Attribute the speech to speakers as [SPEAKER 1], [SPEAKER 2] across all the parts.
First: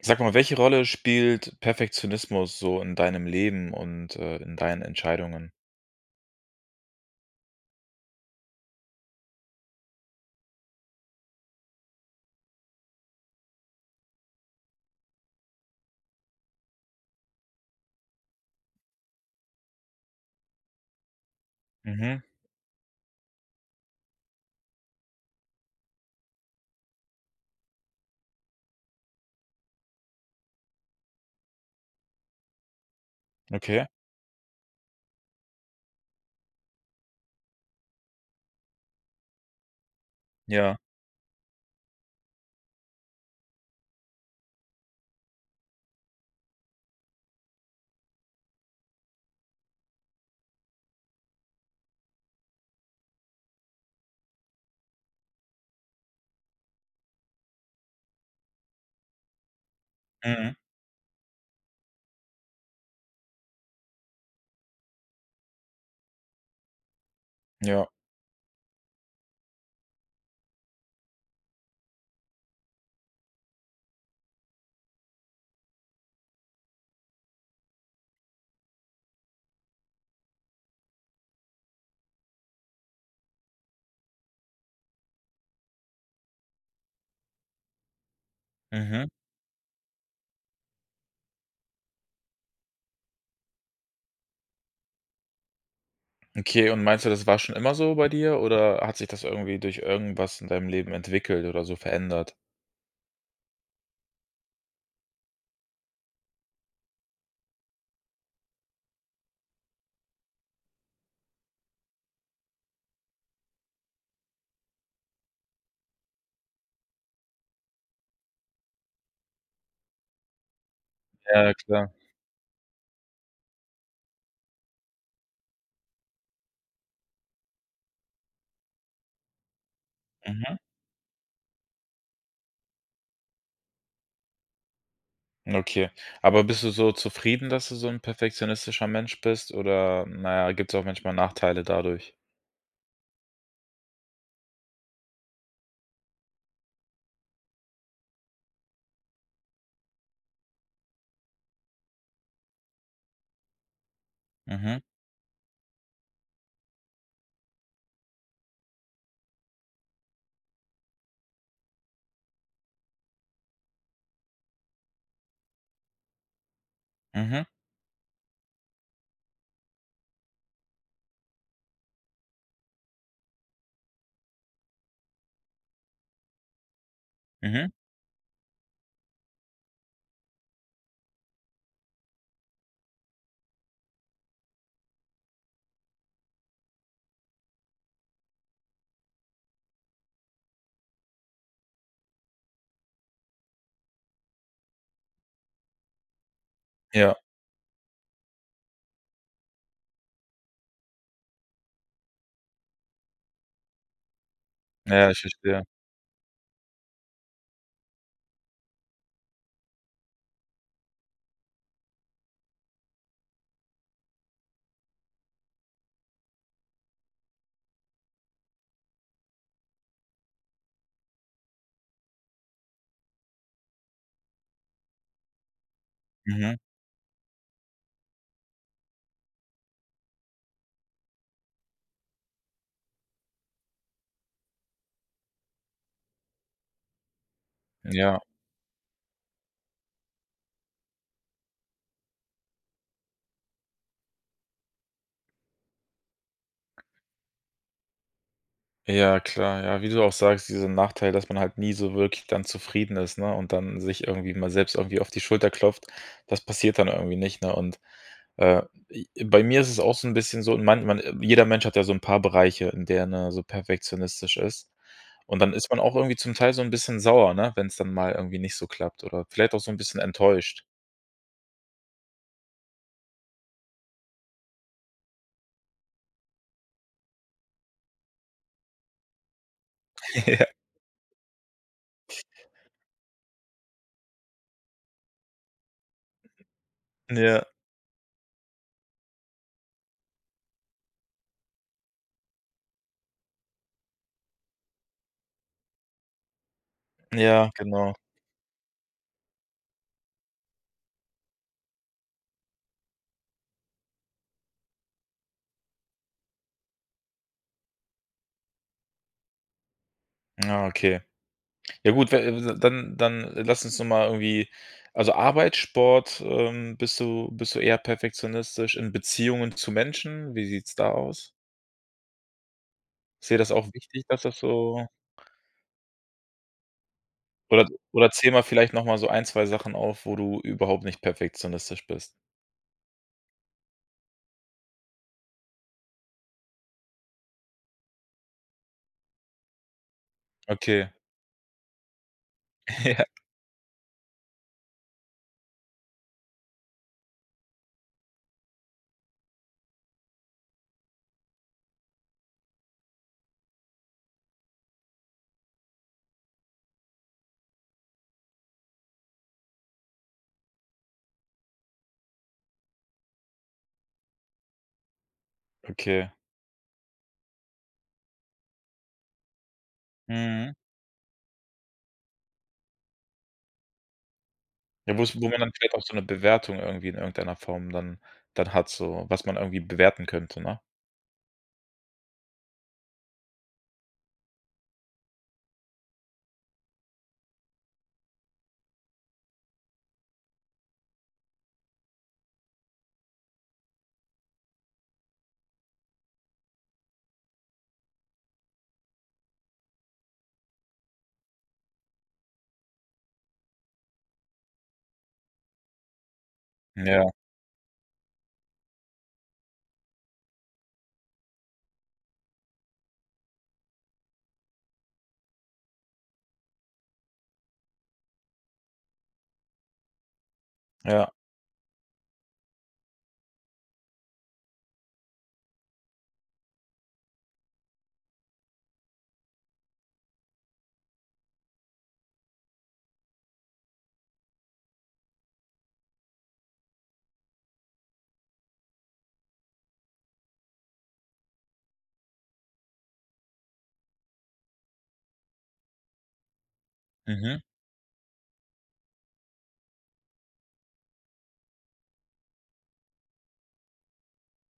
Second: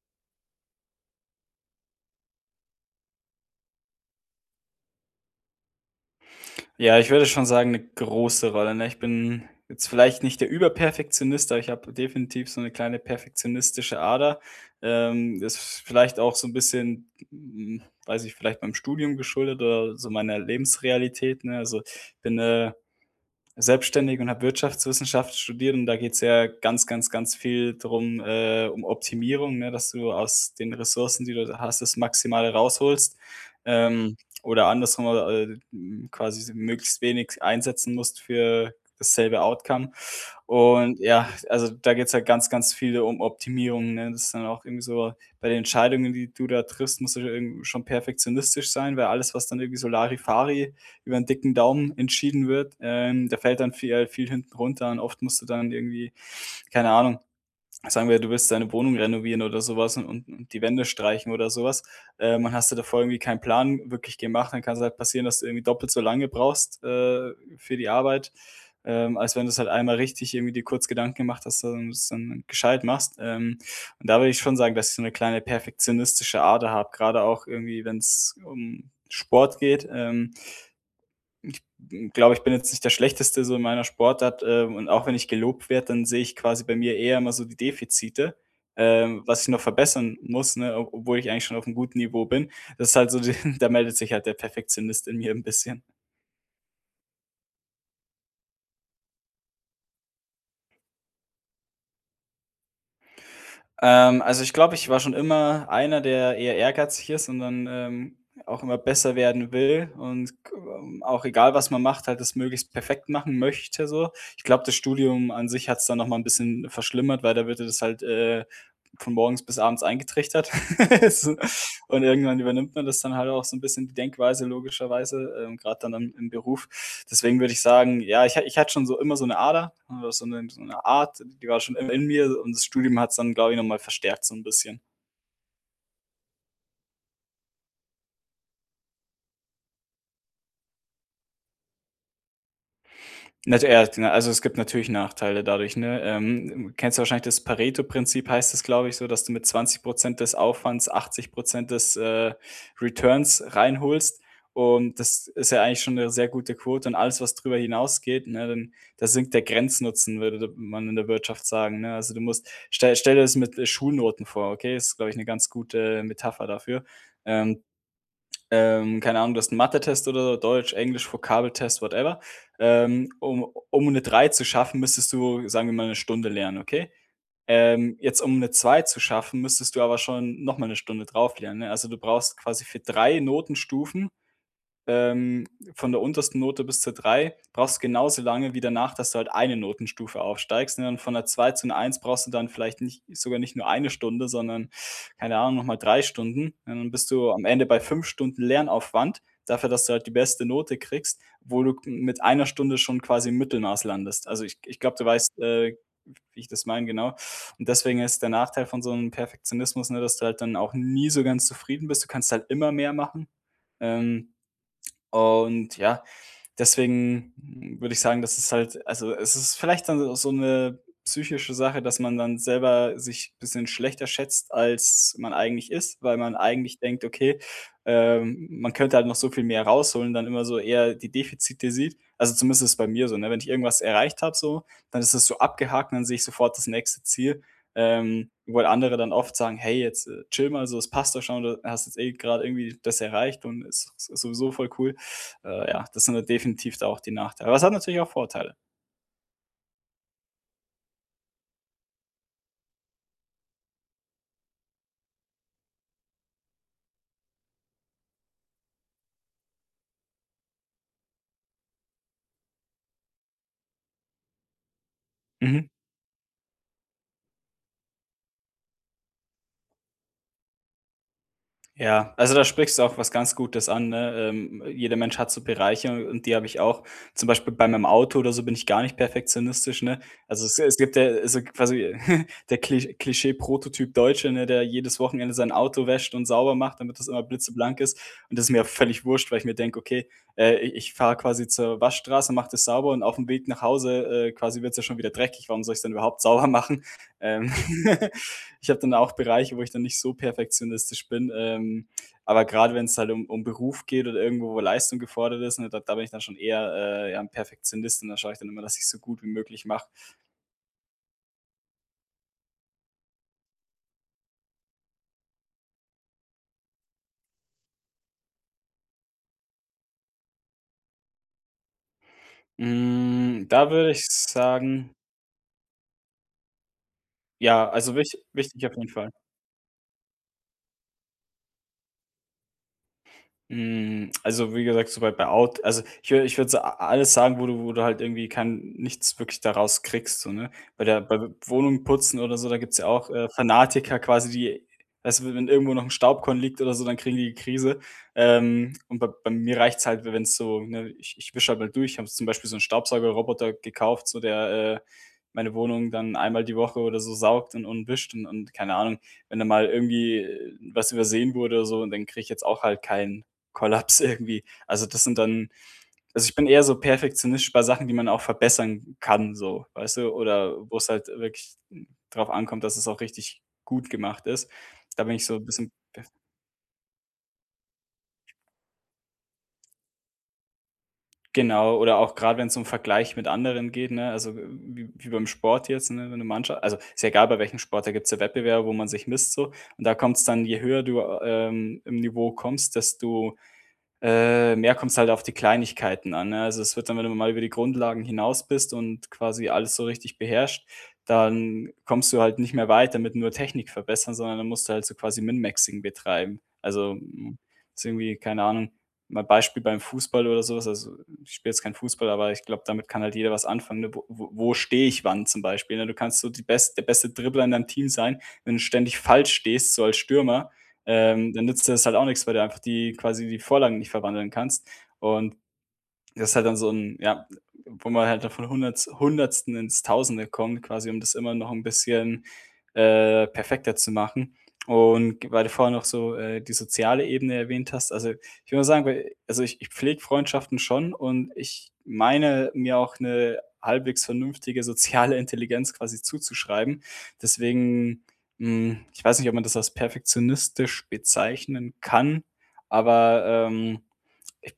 [SPEAKER 1] Sag mal, welche Rolle spielt Perfektionismus so in deinem Leben und, äh, in deinen Entscheidungen?
[SPEAKER 2] Ja, ich würde schon sagen, 'ne große Rolle, ne? Ich bin jetzt vielleicht nicht der Überperfektionist, aber ich habe definitiv so 'ne kleine perfektionistische Ader. Ähm, das vielleicht auch so 'n bisschen, hm ich weiß nicht, vielleicht beim Studium geschuldet oder so meiner Lebensrealität, ne? Also, ich
[SPEAKER 1] Mhm.
[SPEAKER 2] bin, äh, selbstständig und habe Wirtschaftswissenschaft studiert und da geht's ja ganz, ganz, ganz viel drum äh, um Optimierung, ne, dass du aus den Ressourcen, die du hast, das Maximale rausholst.
[SPEAKER 1] Okay.
[SPEAKER 2] Ähm, oder andersrum äh, äh, hm, quasi so möglichst wenig einsetzen musst für dasselbe Outcome.
[SPEAKER 1] Ja.
[SPEAKER 2] Und ja, also da geht's halt ganz, ganz viel um Optimierungen, ne? Das ist dann auch irgendwie so, bei den Entscheidungen, die du da triffst, musst du ja irgendwie schon perfektionistisch sein, weil alles, was dann irgendwie so Larifari über 'n dicken Daumen entschieden wird, ähm, da fällt dann vie äh, viel hinten runter an. Oft musst du dann irgendwie, keine Ahnung sagen wir, du willst deine Wohnung renovieren oder sowas und und
[SPEAKER 1] Mhm.
[SPEAKER 2] die Wände streichen oder sowas. Ähm und hast dir da vorher irgendwie keinen Plan wirklich gemacht, dann kann es halt passieren, dass du irgendwie doppelt so lange brauchst, äh, für
[SPEAKER 1] Ja.
[SPEAKER 2] die Arbeit, ähm, als wenn du's halt einmal richtig irgendwie dir kurz Gedanken gemacht, hast, und du es dann gescheit machst. Ähm, und da würde ich schon sagen, dass ich so 'ne kleine perfektionistische Ader habe, gerade auch irgendwie, wenn's um Sport geht. Ähm Ich glaube, ich bin jetzt nicht der Schlechteste so in meiner Sportart, äh, und auch wenn ich gelobt werde, dann sehe ich quasi bei mir eher immer so die Defizite,
[SPEAKER 1] Mhm.
[SPEAKER 2] ähm, was ich noch verbessern muss, ne, ob obwohl ich eigentlich schon aufm guten Niveau bin. Das ist halt so de da meldet sich halt der Perfektionist in mir 'n bisschen.
[SPEAKER 1] Okay und meinst du, das war schon immer so bei dir oder hat sich das irgendwie durch irgendwas in deinem Leben entwickelt oder so verändert?
[SPEAKER 2] Ähm, also ich glaube, ich war schon immer einer, der eher ehrgeizig ist und dann, ähm, auch immer besser werden will und g auch egal was man macht, halt das möglichst perfekt machen möchte so. Ich glaube, das Studium an sich hat's dann noch mal 'n bisschen verschlimmert, weil da wird dir das halt, äh, von morgens bis abends eingetrichtert so.
[SPEAKER 1] Ja, klar.
[SPEAKER 2] Und irgendwann übernimmt man das dann halt auch so 'n bisschen die Denkweise logischerweise, ähm, grade dann am im Beruf. Deswegen würde ich sagen, ja, ich ha ich hatte schon so immer so 'ne Ader, w so 'ne
[SPEAKER 1] Mhm.
[SPEAKER 2] so 'ne Art, d die war schon immer in mir und das Studium hat's dann, glaube ich, noch mal verstärkt so 'n bisschen.
[SPEAKER 1] Okay. Aber bist du so zufrieden, dass du so 'n perfektionistischer Mensch bist oder na ja, gibt's auch manchmal Nachteile dadurch?
[SPEAKER 2] Nat äh, ja, also, es gibt natürlich Nachteile dadurch, ne? Ähm, kennst du wahrscheinlich, das Paretoprinzip heißt das, glaube ich, so, dass du mit 20 % des Aufwands 80 % des, äh, Returns reinholst.
[SPEAKER 1] Mhm.
[SPEAKER 2] Und das ist ja eigentlich schon 'ne sehr gute Quote und alles, was drüber hinausgeht, ne, dann da sinkt der Grenznutzen, würde d man in der Wirtschaft sagen, ne? Also, du musst stell dir stell dir das mit, äh, Schulnoten vor, okay? Ist, glaube ich, 'ne ganz gute Metapher dafür.
[SPEAKER 1] Mhm.
[SPEAKER 2] Ähm. Ähm, keine Ahnung, du hast 'n Mathetest oder Deutsch, Englisch, Vokabeltest, whatever. Ähm, um um 'ne 3 zu schaffen, müsstest du, sagen wir mal, 'ne Stunde lernen, okay?
[SPEAKER 1] Mhm.
[SPEAKER 2] Ähm, jetzt, um 'ne 2 zu schaffen, müsstest du aber schon noch mal 'ne Stunde drauf lernen, ne? Also, du brauchst quasi für 3 Notenstufen, ähm, von der untersten Note bis zur 3, brauchst du genauso lange wie danach, dass du halt eine Notenstufe aufsteigst, ne? Und von 'ner 2 zu 'ner 1 brauchst du dann vielleicht nicht sogar nicht nur eine Stunde, sondern, keine Ahnung, noch mal 3 Stunden, und dann bist
[SPEAKER 1] Ja.
[SPEAKER 2] du am Ende bei 5 Stunden Lernaufwand dafür, dass du halt die beste Note kriegst, wo du mit einer Stunde schon quasi im Mittelmaß landest. Also, ich ich glaube, du
[SPEAKER 1] Ja, ich
[SPEAKER 2] weißt,
[SPEAKER 1] verstehe.
[SPEAKER 2] äh, wie ich das meine, genau. Und deswegen ist der Nachteil von so 'nem Perfektionismus, ne, dass du halt dann auch nie so ganz zufrieden bist. Du kannst halt immer mehr machen, ähm, und ja, deswegen würde ich sagen, das ist halt also, es ist vielleicht dann auch so 'ne psychische Sache, dass man dann selber sich bisschen schlechter schätzt, als man eigentlich ist, weil man
[SPEAKER 1] Mhm.
[SPEAKER 2] eigentlich denkt, okay, ähm, m m man könnte halt noch so viel mehr rausholen, dann immer so eher die Defizite sieht. Also, zumindest ist das bei mir so, ne? Wenn ich irgendwas erreicht habe so, dann ist das so abgehakt, dann sehe ich sofort das nächste Ziel,
[SPEAKER 1] Ja.
[SPEAKER 2] ähm, wo andere dann oft sagen: „Hey, jetzt chille mal, so das passt doch schon. Du hast jetzt eh grade irgendwie das erreicht und ist sowieso voll cool." Äh, ja, das sind da definitiv da auch die Nachteile. Aber es hat natürlich auch Vorteile.
[SPEAKER 1] Ja, klar. Ja, wie du auch sagst, diesen Nachteil, dass man halt nie so wirklich dann zufrieden ist, ne, und dann sich irgendwie mal selbst irgendwie auf die Schulter klopft, das passiert dann irgendwie nicht, ne? Und, äh, i bei mir ist es auch so 'n bisschen so, man man jeder Mensch hat ja so 'n paar Bereiche, in der er, ne, so perfektionistisch ist. Und dann
[SPEAKER 2] Mhm.
[SPEAKER 1] ist man auch irgendwie zum Teil so 'n bisschen sauer, ne, wenn's dann mal irgendwie nicht so klappt oder vielleicht auch so 'n bisschen enttäuscht.
[SPEAKER 2] Ja, also da sprichst du auch was ganz Gutes an, ne? Ähm, jeder Mensch hat so Bereiche und die habe ich auch. Zum Beispiel bei meinem Auto oder so bin ich gar nicht perfektionistisch, ne? Also,
[SPEAKER 1] Ja.
[SPEAKER 2] es es gibt ja, also quasi der Kli Klischee-Prototyp-Deutsche, ne, der jedes Wochenende sein Auto wäscht und sauber macht, damit das immer
[SPEAKER 1] Ja.
[SPEAKER 2] blitzeblank ist. Und das ist mir völlig wurscht, weil ich mir denke: „Okay, äh ich ich fahre quasi zur Waschstraße, mache das sauber und aufm Weg nach Hause, äh, quasi wird's ja schon wieder dreckig. Warum soll ich's denn überhaupt sauber machen?" Ähm,
[SPEAKER 1] Ja, genau.
[SPEAKER 2] ich habe dann auch Bereiche, wo ich dann nicht so perfektionistisch bin, ähm, aber gerade wenn's halt um um Beruf geht oder irgendwo, wo Leistung gefordert ist, ne, d da bin ich dann schon eher äh, ja, 'n Perfektionist und da schaue ich dann immer, dass ich's so gut wie möglich mache.
[SPEAKER 1] Na, okay. Ja gut, we dann dann lass uns doch mal irgendwie also Arbeit, Sport, ähm, bist du bist du eher perfektionistisch. In Beziehungen zu Menschen, wie sieht's da aus? Ist dir
[SPEAKER 2] Hm,
[SPEAKER 1] das auch
[SPEAKER 2] da würde ich
[SPEAKER 1] wichtig, dass das so
[SPEAKER 2] sagen
[SPEAKER 1] Oder
[SPEAKER 2] Ja, also,
[SPEAKER 1] oder
[SPEAKER 2] wich
[SPEAKER 1] zähle mal
[SPEAKER 2] wichtig
[SPEAKER 1] vielleicht
[SPEAKER 2] auf
[SPEAKER 1] noch
[SPEAKER 2] jeden
[SPEAKER 1] mal so
[SPEAKER 2] Fall.
[SPEAKER 1] 1, 2 Sachen auf, wo du überhaupt nicht perfektionistisch bist.
[SPEAKER 2] Hm. Also, wie gesagt, soweit bei Out also ich wür ich würde so a alles sagen, wo du wo du halt irgendwie kein nichts wirklich da raus kriegst, so, ne? Bei
[SPEAKER 1] Okay.
[SPEAKER 2] der bei Wohnungen putzen oder so, da gibt's ja
[SPEAKER 1] Ja.
[SPEAKER 2] auch, äh, Fanatiker quasi, die weißt du, wenn irgendwo noch 'n Staubkorn liegt oder so, dann kriegen die die Krise. Ähm, und b bei mir reicht's halt, w w-enn's so, ne, ich ich wische halt mal durch, habe jetzt zum Beispiel so 'n Staubsaugerroboter gekauft, so, der, äh, meine Wohnung dann einmal die Woche oder so saugt und und wischt und und keine Ahnung. Wenn da mal irgendwie was übersehen wurde oder so und dann kriege ich jetzt auch halt keinen Kollaps irgendwie. Also, das sind dann
[SPEAKER 1] Okay.
[SPEAKER 2] also ich bin eher so perfektionistisch bei Sachen, die man auch verbessern kann so, weißt du?
[SPEAKER 1] Mhm.
[SPEAKER 2] Oder wo's halt wirklich n drauf ankommt, dass es auch richtig gut gemacht ist,
[SPEAKER 1] Ja,
[SPEAKER 2] da
[SPEAKER 1] wo
[SPEAKER 2] bin
[SPEAKER 1] es
[SPEAKER 2] ich
[SPEAKER 1] wo
[SPEAKER 2] so
[SPEAKER 1] man
[SPEAKER 2] 'n
[SPEAKER 1] dann
[SPEAKER 2] bisschen
[SPEAKER 1] vielleicht auch so 'ne
[SPEAKER 2] perf
[SPEAKER 1] Bewertung irgendwie in irgendeiner Form dann dann hat so, was man irgendwie bewerten könnte, ne?
[SPEAKER 2] genau, oder auch grad, wenn 's um Vergleich mit anderen geht, ne, also w w wie beim Sport jetzt, ne? Wenn du Mannsch also, ist ja egal, bei welchem Sport, da gibt's ja Wettbewerbe, wo man sich misst so und da kommt's dann je höher du, ähm, im Niveau kommst, desto, äh, mehr kommt's halt auf die Kleinigkeiten an, ne Also, es wird dann, wenn du dann mal über die Grundlagen hinaus bist und quasi alles so richtig beherrscht, dann kommst du halt nicht mehr weiter mit nur Technik verbessern, sondern dann musst du halt so quasi Min-Maxing betreiben. Also,
[SPEAKER 1] Ja.
[SPEAKER 2] m ist irgendwie keine Ahnung, mal Beispiel beim Fußball oder so was also, ich spiele jetzt kein Fußball, aber ich glaube, damit kann halt jeder was anfangen, ne, wo wo wo stehe ich wann zum Beispiel, ne? Du kannst so die bes der beste Dribbler in deinem Team sein, wenn du ständig falsch stehst, so als Stürmer,
[SPEAKER 1] Ja.
[SPEAKER 2] ähm, dann nützt dir das halt auch nix, weil du einfach die quasi die Vorlagen nicht verwandeln kannst. Und das ist halt dann so 'n ja, wo man halt da von Hunderts 100. ins 1000. kommt, quasi, um das immer noch 'n bisschen, äh, perfekter zu machen. Und g weil du vorher noch so, äh, die soziale Ebene erwähnt hast, also, ich will mal sagen bei also, ich ich pflege Freundschaften schon und ich meine mir auch 'ne halbwegs vernünftige soziale Intelligenz quasi zuzuschreiben,
[SPEAKER 1] Mhm.
[SPEAKER 2] deswegen, hm, ich weiß nicht, ob man das als perfektionistisch bezeichnen kann, aber, ähm ich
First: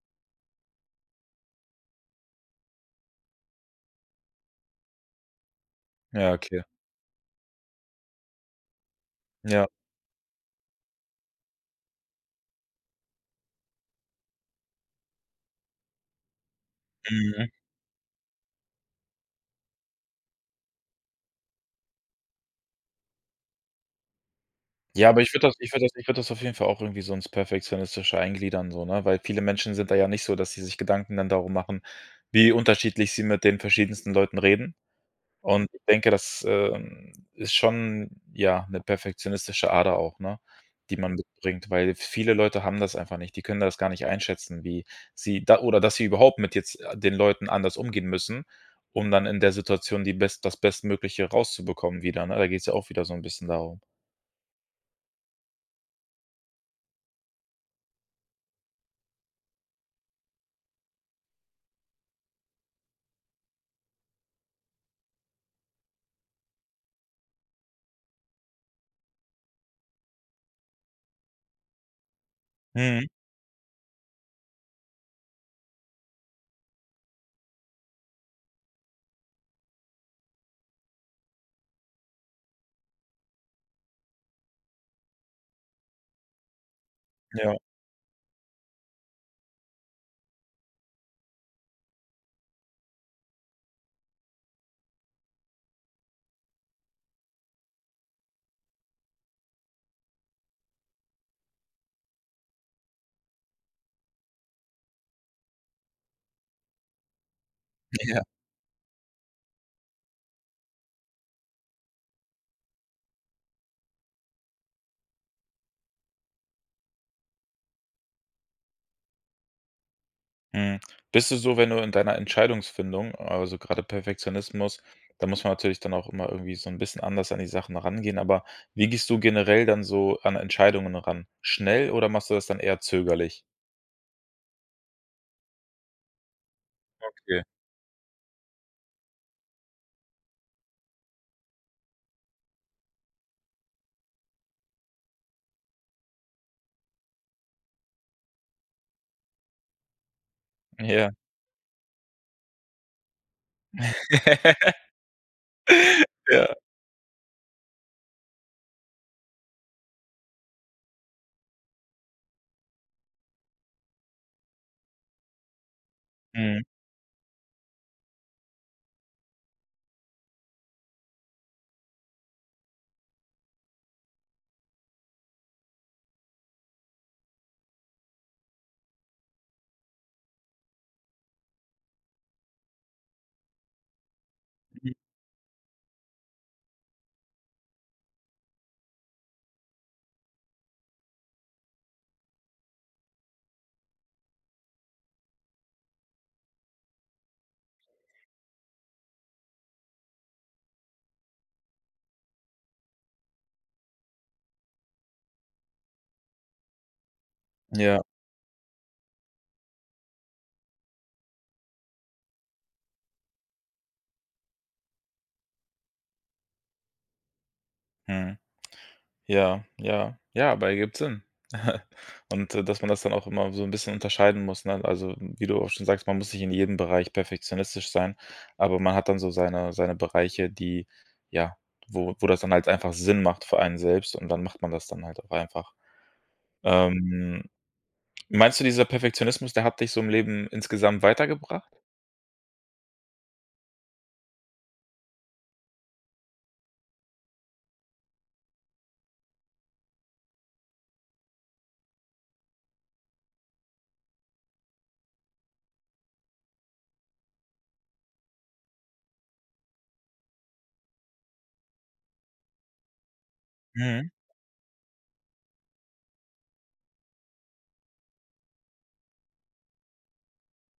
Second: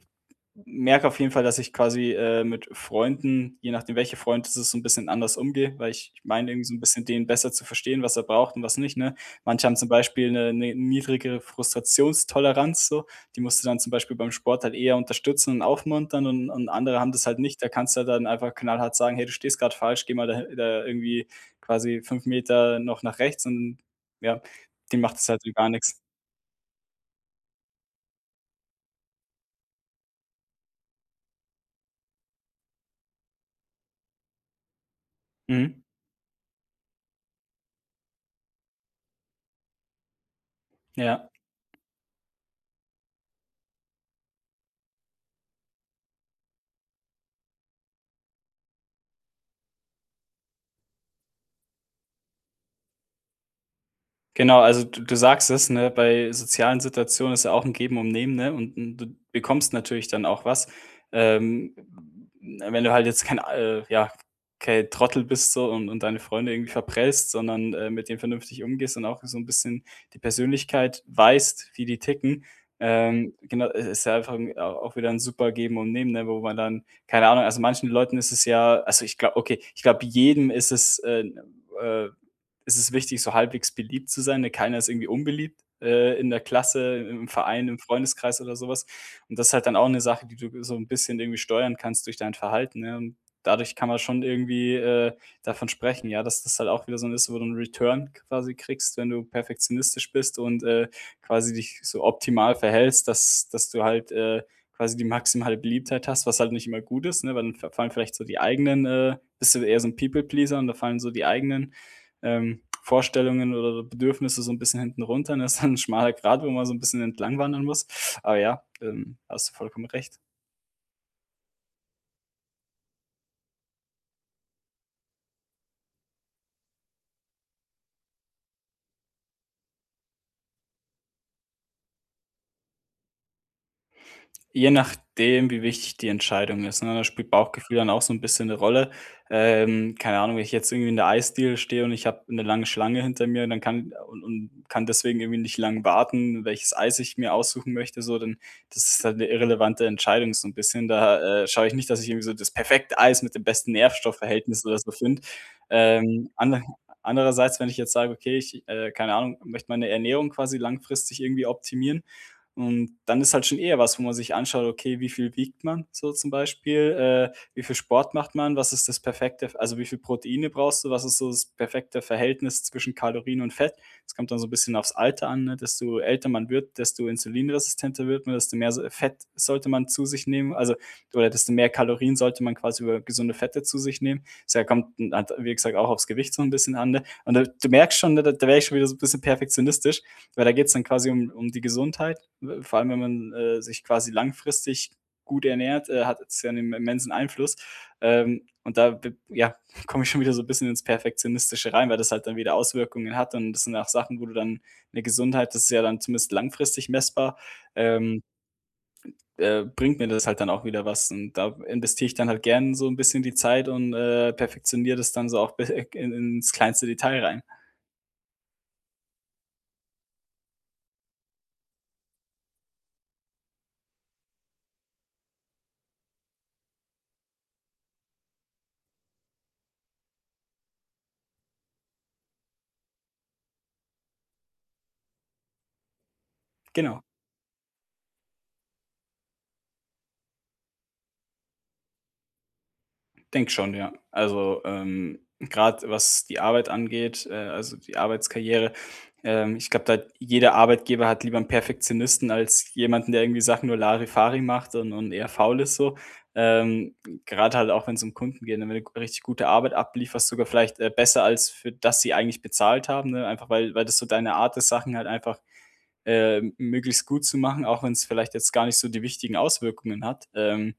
[SPEAKER 2] m merke auf jeden Fall, dass ich quasi, äh, mit Freunden, je nachdem welcher Freund es ist so 'n bisschen anders umgehe, weil ich ich
[SPEAKER 1] Ja,
[SPEAKER 2] meine
[SPEAKER 1] okay.
[SPEAKER 2] irgendwie so 'n bisschen den besser zu verstehen, was er braucht und was nicht, ne? Manche
[SPEAKER 1] Ja.
[SPEAKER 2] haben zum Beispiel 'ne 'ne niedrigere Frustrationstoleranz so. Die musst du dann zum Beispiel beim Sport halt eher unterstützen und aufmuntern und und andere haben das halt
[SPEAKER 1] Mhm.
[SPEAKER 2] nicht. Da kannst du dann einfach knallhart sagen: „Hey, du stehst gerade falsch, geh mal da hi da irgendwie quasi 5 Meter noch nach rechts." Und, ja, dem
[SPEAKER 1] Ja,
[SPEAKER 2] macht
[SPEAKER 1] aber
[SPEAKER 2] das
[SPEAKER 1] ich
[SPEAKER 2] halt
[SPEAKER 1] würde das
[SPEAKER 2] gar
[SPEAKER 1] ich würde das
[SPEAKER 2] nix.
[SPEAKER 1] ich würde das auf jeden Fall auch irgendwie so ins Perfektionistische eingliedern so, ne, weil viele Menschen sind da ja nicht so, dass sie sich Gedanken dann darum machen, wie unterschiedlich sie mit den verschiedensten Leuten reden. Und
[SPEAKER 2] Mhm.
[SPEAKER 1] ich denke, das ähm, ist schon, ja, 'ne perfektionistische Ader auch, ne, die man
[SPEAKER 2] Ja.
[SPEAKER 1] mitbringt, weil viele Leute haben das einfach nicht. Die können das gar nicht einschätzen, wie sie da oder, dass sie überhaupt mit jetzt a den Leuten anders umgehen müssen, um dann in der Situation die Best das Bestmögliche rauszubekommen wieder. Ne, da geht's ja auch wieder so 'n bisschen darum.
[SPEAKER 2] Genau, also d du sagst es, ne? Bei sozialen Situationen ist ja auch 'n Geben und Nehmen, ne, und und du bekommst natürlich dann auch was, ähm, w w wenn du halt jetzt kein äh, ja, kein Trottel bist so und und deine Freunde irgendwie verprellst, sondern, äh, mit denen vernünftig umgehst und auch so 'n bisschen die Persönlichkeit weißt, wie die ticken.
[SPEAKER 1] Mhm.
[SPEAKER 2] Ähm, genau, i ist ja einfach au auch wieder 'n super Geben und Nehmen, ne, wo man dann keine Ahnung, also manchen Leuten ist es ja also, ich glau okay, ich glaube jedem ist es äh, äh, ist es wichtig, so halbwegs beliebt zu sein, ne? Keiner ist irgendwie unbeliebt, äh, in der Klasse, i im
[SPEAKER 1] Ja.
[SPEAKER 2] Verein, im Freundeskreis oder so was. Und das halt dann auch 'ne Sache, die du g so 'n bisschen irgendwie steuern kannst durch dein Verhalten, ja? Und dadurch kann man schon irgendwie, äh, davon sprechen, ja, dass das halt auch wieder so 'n ist, wo du 'n Return quasi kriegst, wenn du perfektionistisch bist und, äh, quasi dich so optimal verhältst, dass dass du halt, äh, quasi die maximale Beliebtheit hast, was halt nicht immer gut ist, ne, weil dann fa fallen vielleicht
[SPEAKER 1] Ja.
[SPEAKER 2] so die eigenen, äh bist du eher so 'n People Pleaser und da fallen so die eigenen, ähm, Vorstellungen oder Bedürfnisse so 'n bisschen hinten runter, ne? Ist dann 'n schmaler Grat, wo man so 'n bisschen entlang wandern muss. Aber ja, ähm, hast du vollkommen recht.
[SPEAKER 1] Mhm, bist du so, wenn du in deiner Entscheidungsfindung also grade Perfektionismus, da muss man natürlich dann auch immer irgendwie so 'n bisschen anders an die Sachen rangehen, aber wie gehst du generell dann so an Entscheidungen ran? Schnell oder machst du das dann eher zögerlich?
[SPEAKER 2] Je nachdem, wie wichtig die Entscheidung ist, ne, da spielt
[SPEAKER 1] Okay.
[SPEAKER 2] Bauchgefühl dann auch so 'n bisschen 'ne Rolle. Ähm, keine Ahnung, wenn ich jetzt irgendwie in der Eisdiele stehe und ich habe 'ne lange Schlange hinter mir, dann kann u und kann deswegen irgendwie nicht lang warten, welches Eis ich mir aussuchen möchte so, d das ist halt 'ne irrelevante Entscheidung so 'n bisschen.
[SPEAKER 1] Ja.
[SPEAKER 2] Da, äh, schaue ich nicht, dass ich irgendwie so das perfekte Eis mit dem besten Nährstoffverhältnis oder so finde. Ähm,
[SPEAKER 1] Ja.
[SPEAKER 2] ande andererseits, wenn ich jetzt sage: „Okay, ich, äh, keine Ahnung, möchte meine Ernährung quasi langfristig irgendwie optimieren." Und dann ist halt schon eher was, wo man sich anschaut: Okay, wie viel wiegt man so zum
[SPEAKER 1] Mhm.
[SPEAKER 2] Beispiel? Äh, wie viel Sport macht man? Was ist das perfekte, f also wie viel Proteine brauchst du? Was ist so das perfekte Verhältnis zwischen Kalorien und Fett? Das kommt da so 'n bisschen aufs Alter an, ne? Desto älter man wird, desto insulinresistenter wird man, desto mehr so Fett sollte man zu sich nehmen, also oder desto mehr Kalorien sollte man quasi über gesunde Fette zu sich nehmen. Deshalb kommt
[SPEAKER 1] Mhm.
[SPEAKER 2] [unintelligible] wie gesagt, auch aufs Gewicht so 'n bisschen an, ne? Und da du merkst schon, ne, da werde ich schon wieder so bisschen perfektionistisch, weil da geht's dann quasi um um die Gesundheit. We vor allem, wenn man, äh, sich quasi langfristig gut ernährt, äh, hat es ja 'nen immensen Einfluss, ähm, und da, w ja, komme ich schon wieder so 'n bisschen ins Perfektionistische rein, weil das halt dann wieder Auswirkungen hat und das sind auch Sachen, wo du dann 'ne Gesundheit, das ist ja dann zumindest langfristig messbar,
[SPEAKER 1] Ja.
[SPEAKER 2] ähm äh, bringt mir das halt dann auch wieder was und da investiere ich dann halt gern so 'n bisschen die Zeit und, äh, perfektioniere das dann so auf be eg in ins kleinste Detail rein.
[SPEAKER 1] Mhm. Ja, ja, ja, aber ergibt Sinn. Und da dass man das dann auch immer so 'n bisschen unterscheiden muss, ne? Also, wie du auch schon sagst: „Man muss nicht in jedem Bereich perfektionistisch sein.“, aber man hat dann so seine seine Bereiche, die, ja, wo wo das dann halt einfach Sinn macht für einen selbst und dann macht man das dann halt auch einfach.
[SPEAKER 2] Genau.
[SPEAKER 1] Ähm, meinst du, dieser Perfektionismus, der hat dich so im Leben insgesamt weitergebracht?
[SPEAKER 2] Denke schon, ja. Also, ähm, grade was die Arbeit angeht, äh, also die Arbeitskarriere, ähm, ich glaube, da hat jeder Arbeitgeber hat lieber 'n Perfektionisten als jemanden, der irgendwie Sachen nur larifari macht und und eher faul ist so. Ähm, grade halt auch, wenn's um Kunden geht, ne, wenn du 'ne richtig gute Arbeit ablieferst, sogar vielleicht, äh, besser als für das sie eigentlich bezahlt haben, ne? Einfach weil weil das so
[SPEAKER 1] Mhm.
[SPEAKER 2] deine Art ist, Sachen halt einfach, äh, möglichst gut zu machen, auch wenn's vielleicht jetzt gar nicht so die wichtigen Auswirkungen hat. Ähm,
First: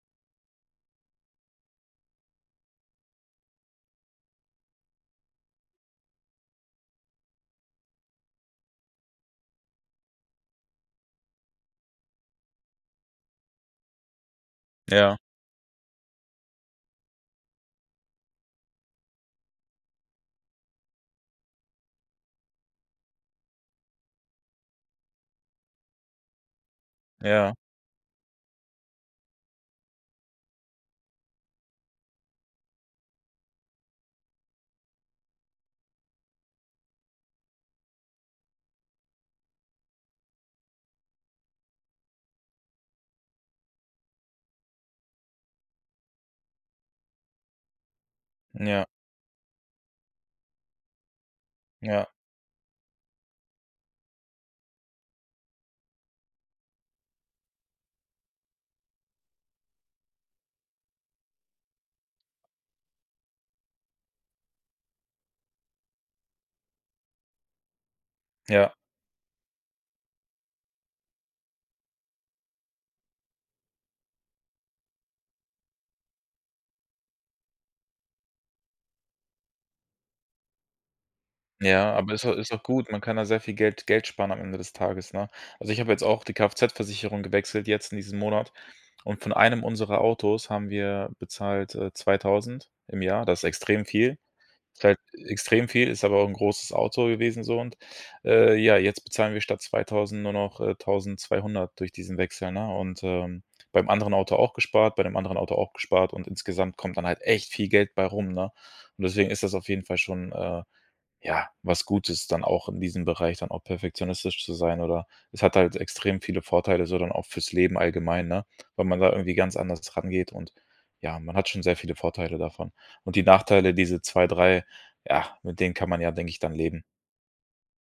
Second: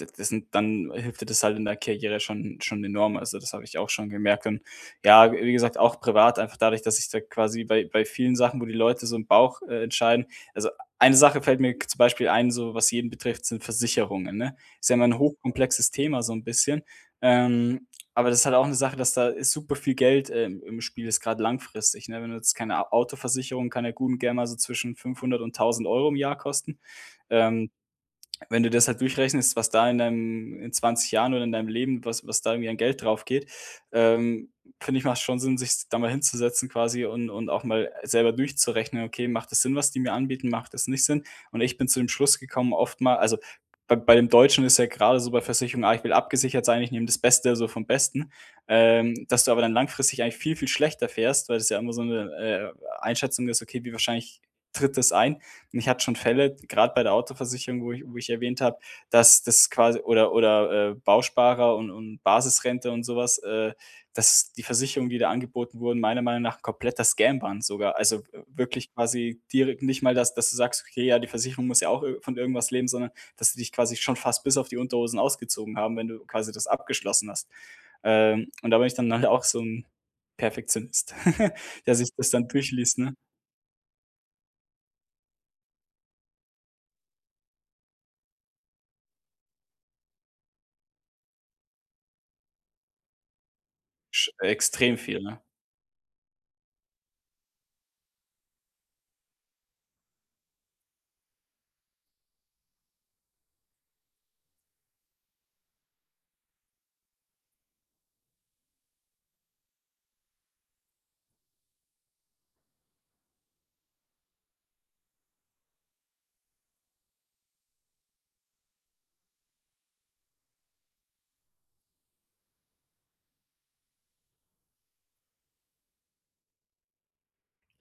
[SPEAKER 2] d das sind dann hilft dir das halt in der Karriere schon schon enorm. Also das habe ich auch schon gemerkt und ja, w wie gesagt, auch privat einfach dadurch, dass sich da quasi bei bei vielen Sachen, wo die Leute so im Bauch, äh, entscheiden also eine Sache fällt mir g zum Beispiel ein, so was jeden betrifft, sind Versicherungen, ne? Ist ja mal 'n
[SPEAKER 1] Ja.
[SPEAKER 2] hochkomplexes Thema so 'n bisschen, ähm, aber das halt auch 'ne Sache, dass da ist super viel Geld, äh, im im Spiel, jetzt grade langfristig, ne? Wenn du jetzt keine A Autoversicherung, kann ja gut und gern mal so zwischen 500 und 1.000 € im Jahr kosten.
[SPEAKER 1] Ja.
[SPEAKER 2] Ähm, wenn du das halt durchrechnest, was da in deinem in 20 Jahren oder in deinem Leben, was was da irgendwie an Geld draufgeht, ähm, finde ich, macht's schon Sinn, sich's da mal hinzusetzen quasi und und auch mal selber durchzurechnen: „Okay, macht das Sinn, was die mir anbieten, macht das nicht Sinn“. Und ich bin zu dem Schluss gekommen, oftmal also bei bei dem Deutschen ist ja gerade so bei Versicherung: „Ah, ich will abgesichert sein, ich nehme das Beste, also vom Besten.“,
[SPEAKER 1] Ja.
[SPEAKER 2] ähm, dass du aber dann langfristig eigentlich viel, viel schlechter fährst, weil das ja immer so
[SPEAKER 1] Ja.
[SPEAKER 2] 'ne, äh, Einschätzung ist: „Okay, wie wahrscheinlich tritt das ein?“ Und ich hatte schon Fälle, grade bei der Autoversicherung, wo ich wo ich erwähnt habe, dass das quasi oder oder, äh, Bausparer un und Basisrente und so was, äh, dass die Versicherungen die da angeboten wurden, meiner Meinung nach kompletter Scam waren sogar. Also w
[SPEAKER 1] Ja.
[SPEAKER 2] wirklich quasi direkt nicht mal, dass dass du sagst: „Okay, ja, die Versicherung muss ja auch ir von irgendwas leben.“, sondern, dass sie dich quasi schon fast bis auf die Unterhose ausgezogen haben, wenn du quasi das abgeschlossen hast. Ähm, und da bin ich dann nachher auch so 'n Perfektionist,
[SPEAKER 1] Ja,
[SPEAKER 2] der sich
[SPEAKER 1] aber ist
[SPEAKER 2] das
[SPEAKER 1] au
[SPEAKER 2] dann
[SPEAKER 1] ist auch gut.
[SPEAKER 2] durchliest,
[SPEAKER 1] Man
[SPEAKER 2] ne?
[SPEAKER 1] kann da sehr viel Geld Geld sparen am Ende des Tages, ne? Also ich habe jetzt auch die KFZ-Versicherung gewechselt jetzt in diesem Monat und von einem unserer Autos haben wir bezahlt, äh, 2.000 im Jahr, das extrem viel.
[SPEAKER 2] Sch
[SPEAKER 1] Ist
[SPEAKER 2] extrem
[SPEAKER 1] halt
[SPEAKER 2] viel, ne?
[SPEAKER 1] extrem viel, ist aber auch 'n großes Auto gewesen so, und, äh, ja, jetzt bezahlen wir statt 2.000 nur noch, äh, 1.200 durch diesen Wechsel, ne? Und, ähm, beim anderen Auto auch gespart, bei dem anderen Auto auch gespart und insgesamt kommt dann halt echt viel Geld bei rum, ne? Und deswegen ist das auf jeden Fall schon, äh, ja, was Gutes dann auch in diesem Bereich, dann auch perfektionistisch zu sein oder es hat halt extrem viele Vorteile, so dann auch für's Leben allgemein, ne, weil man da irgendwie ganz anders rangeht und ja, man hat schon sehr viele Vorteile davon. Und die Nachteile, diese 2, 3, ja, mit denen kann man ja, denke ich, dann leben.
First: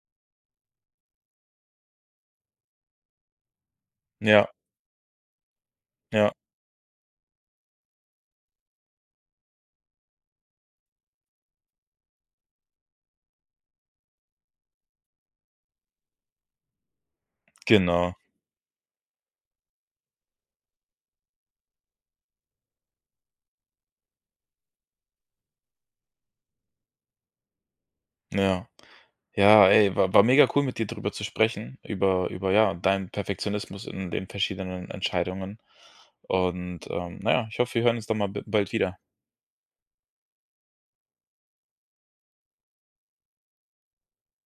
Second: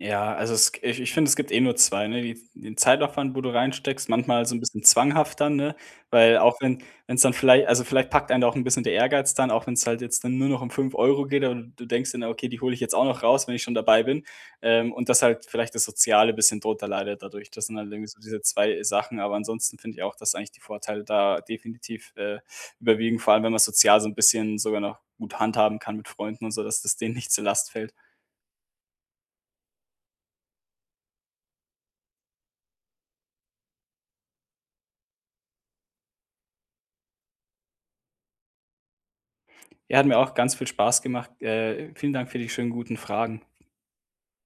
[SPEAKER 2] Ja, also es g ich ich finde, es gibt nur 2, ne, die den Zeitaufwand, wo du reinsteckst, manchmal
[SPEAKER 1] Ja.
[SPEAKER 2] so 'n bisschen zwanghaft dann, ne,
[SPEAKER 1] Ja.
[SPEAKER 2] weil auch wenn wenn's dann vielleicht also vielleicht packt einen auch 'n bisschen der Ehrgeiz dann, auch wenn's halt jetzt dann nur noch um 5 € geht oder d du denkst dann: „Ah, okay, die hole ich jetzt auch noch raus, wenn ich schon dabei bin.“ Ähm, und dass halt vielleicht das Soziale bisschen drunter leidet dadurch. Das sind halt irgendwie
[SPEAKER 1] Genau.
[SPEAKER 2] so diese 2 Sachen, aber ansonsten finde ich auch, dass eigentlich die Vorteile da definitiv, äh, überwiegen, vor allem, wenn man sozial so 'n bisschen sogar noch gut handhaben kann mit Freunden und so, dass das denen nicht zur Last fällt.
[SPEAKER 1] Ja. Ja, ey, wa war mega cool, mit dir drüber zu sprechen, über über, ja, deinen Perfektionismus in den verschiedenen Entscheidungen. Und, ähm, na ja, ich hoffe, wir hören uns da mal b bald wieder.
[SPEAKER 2] Ja, hat mir auch ganz viel Spaß gemacht. Äh, vielen Dank für die schönen guten Fragen.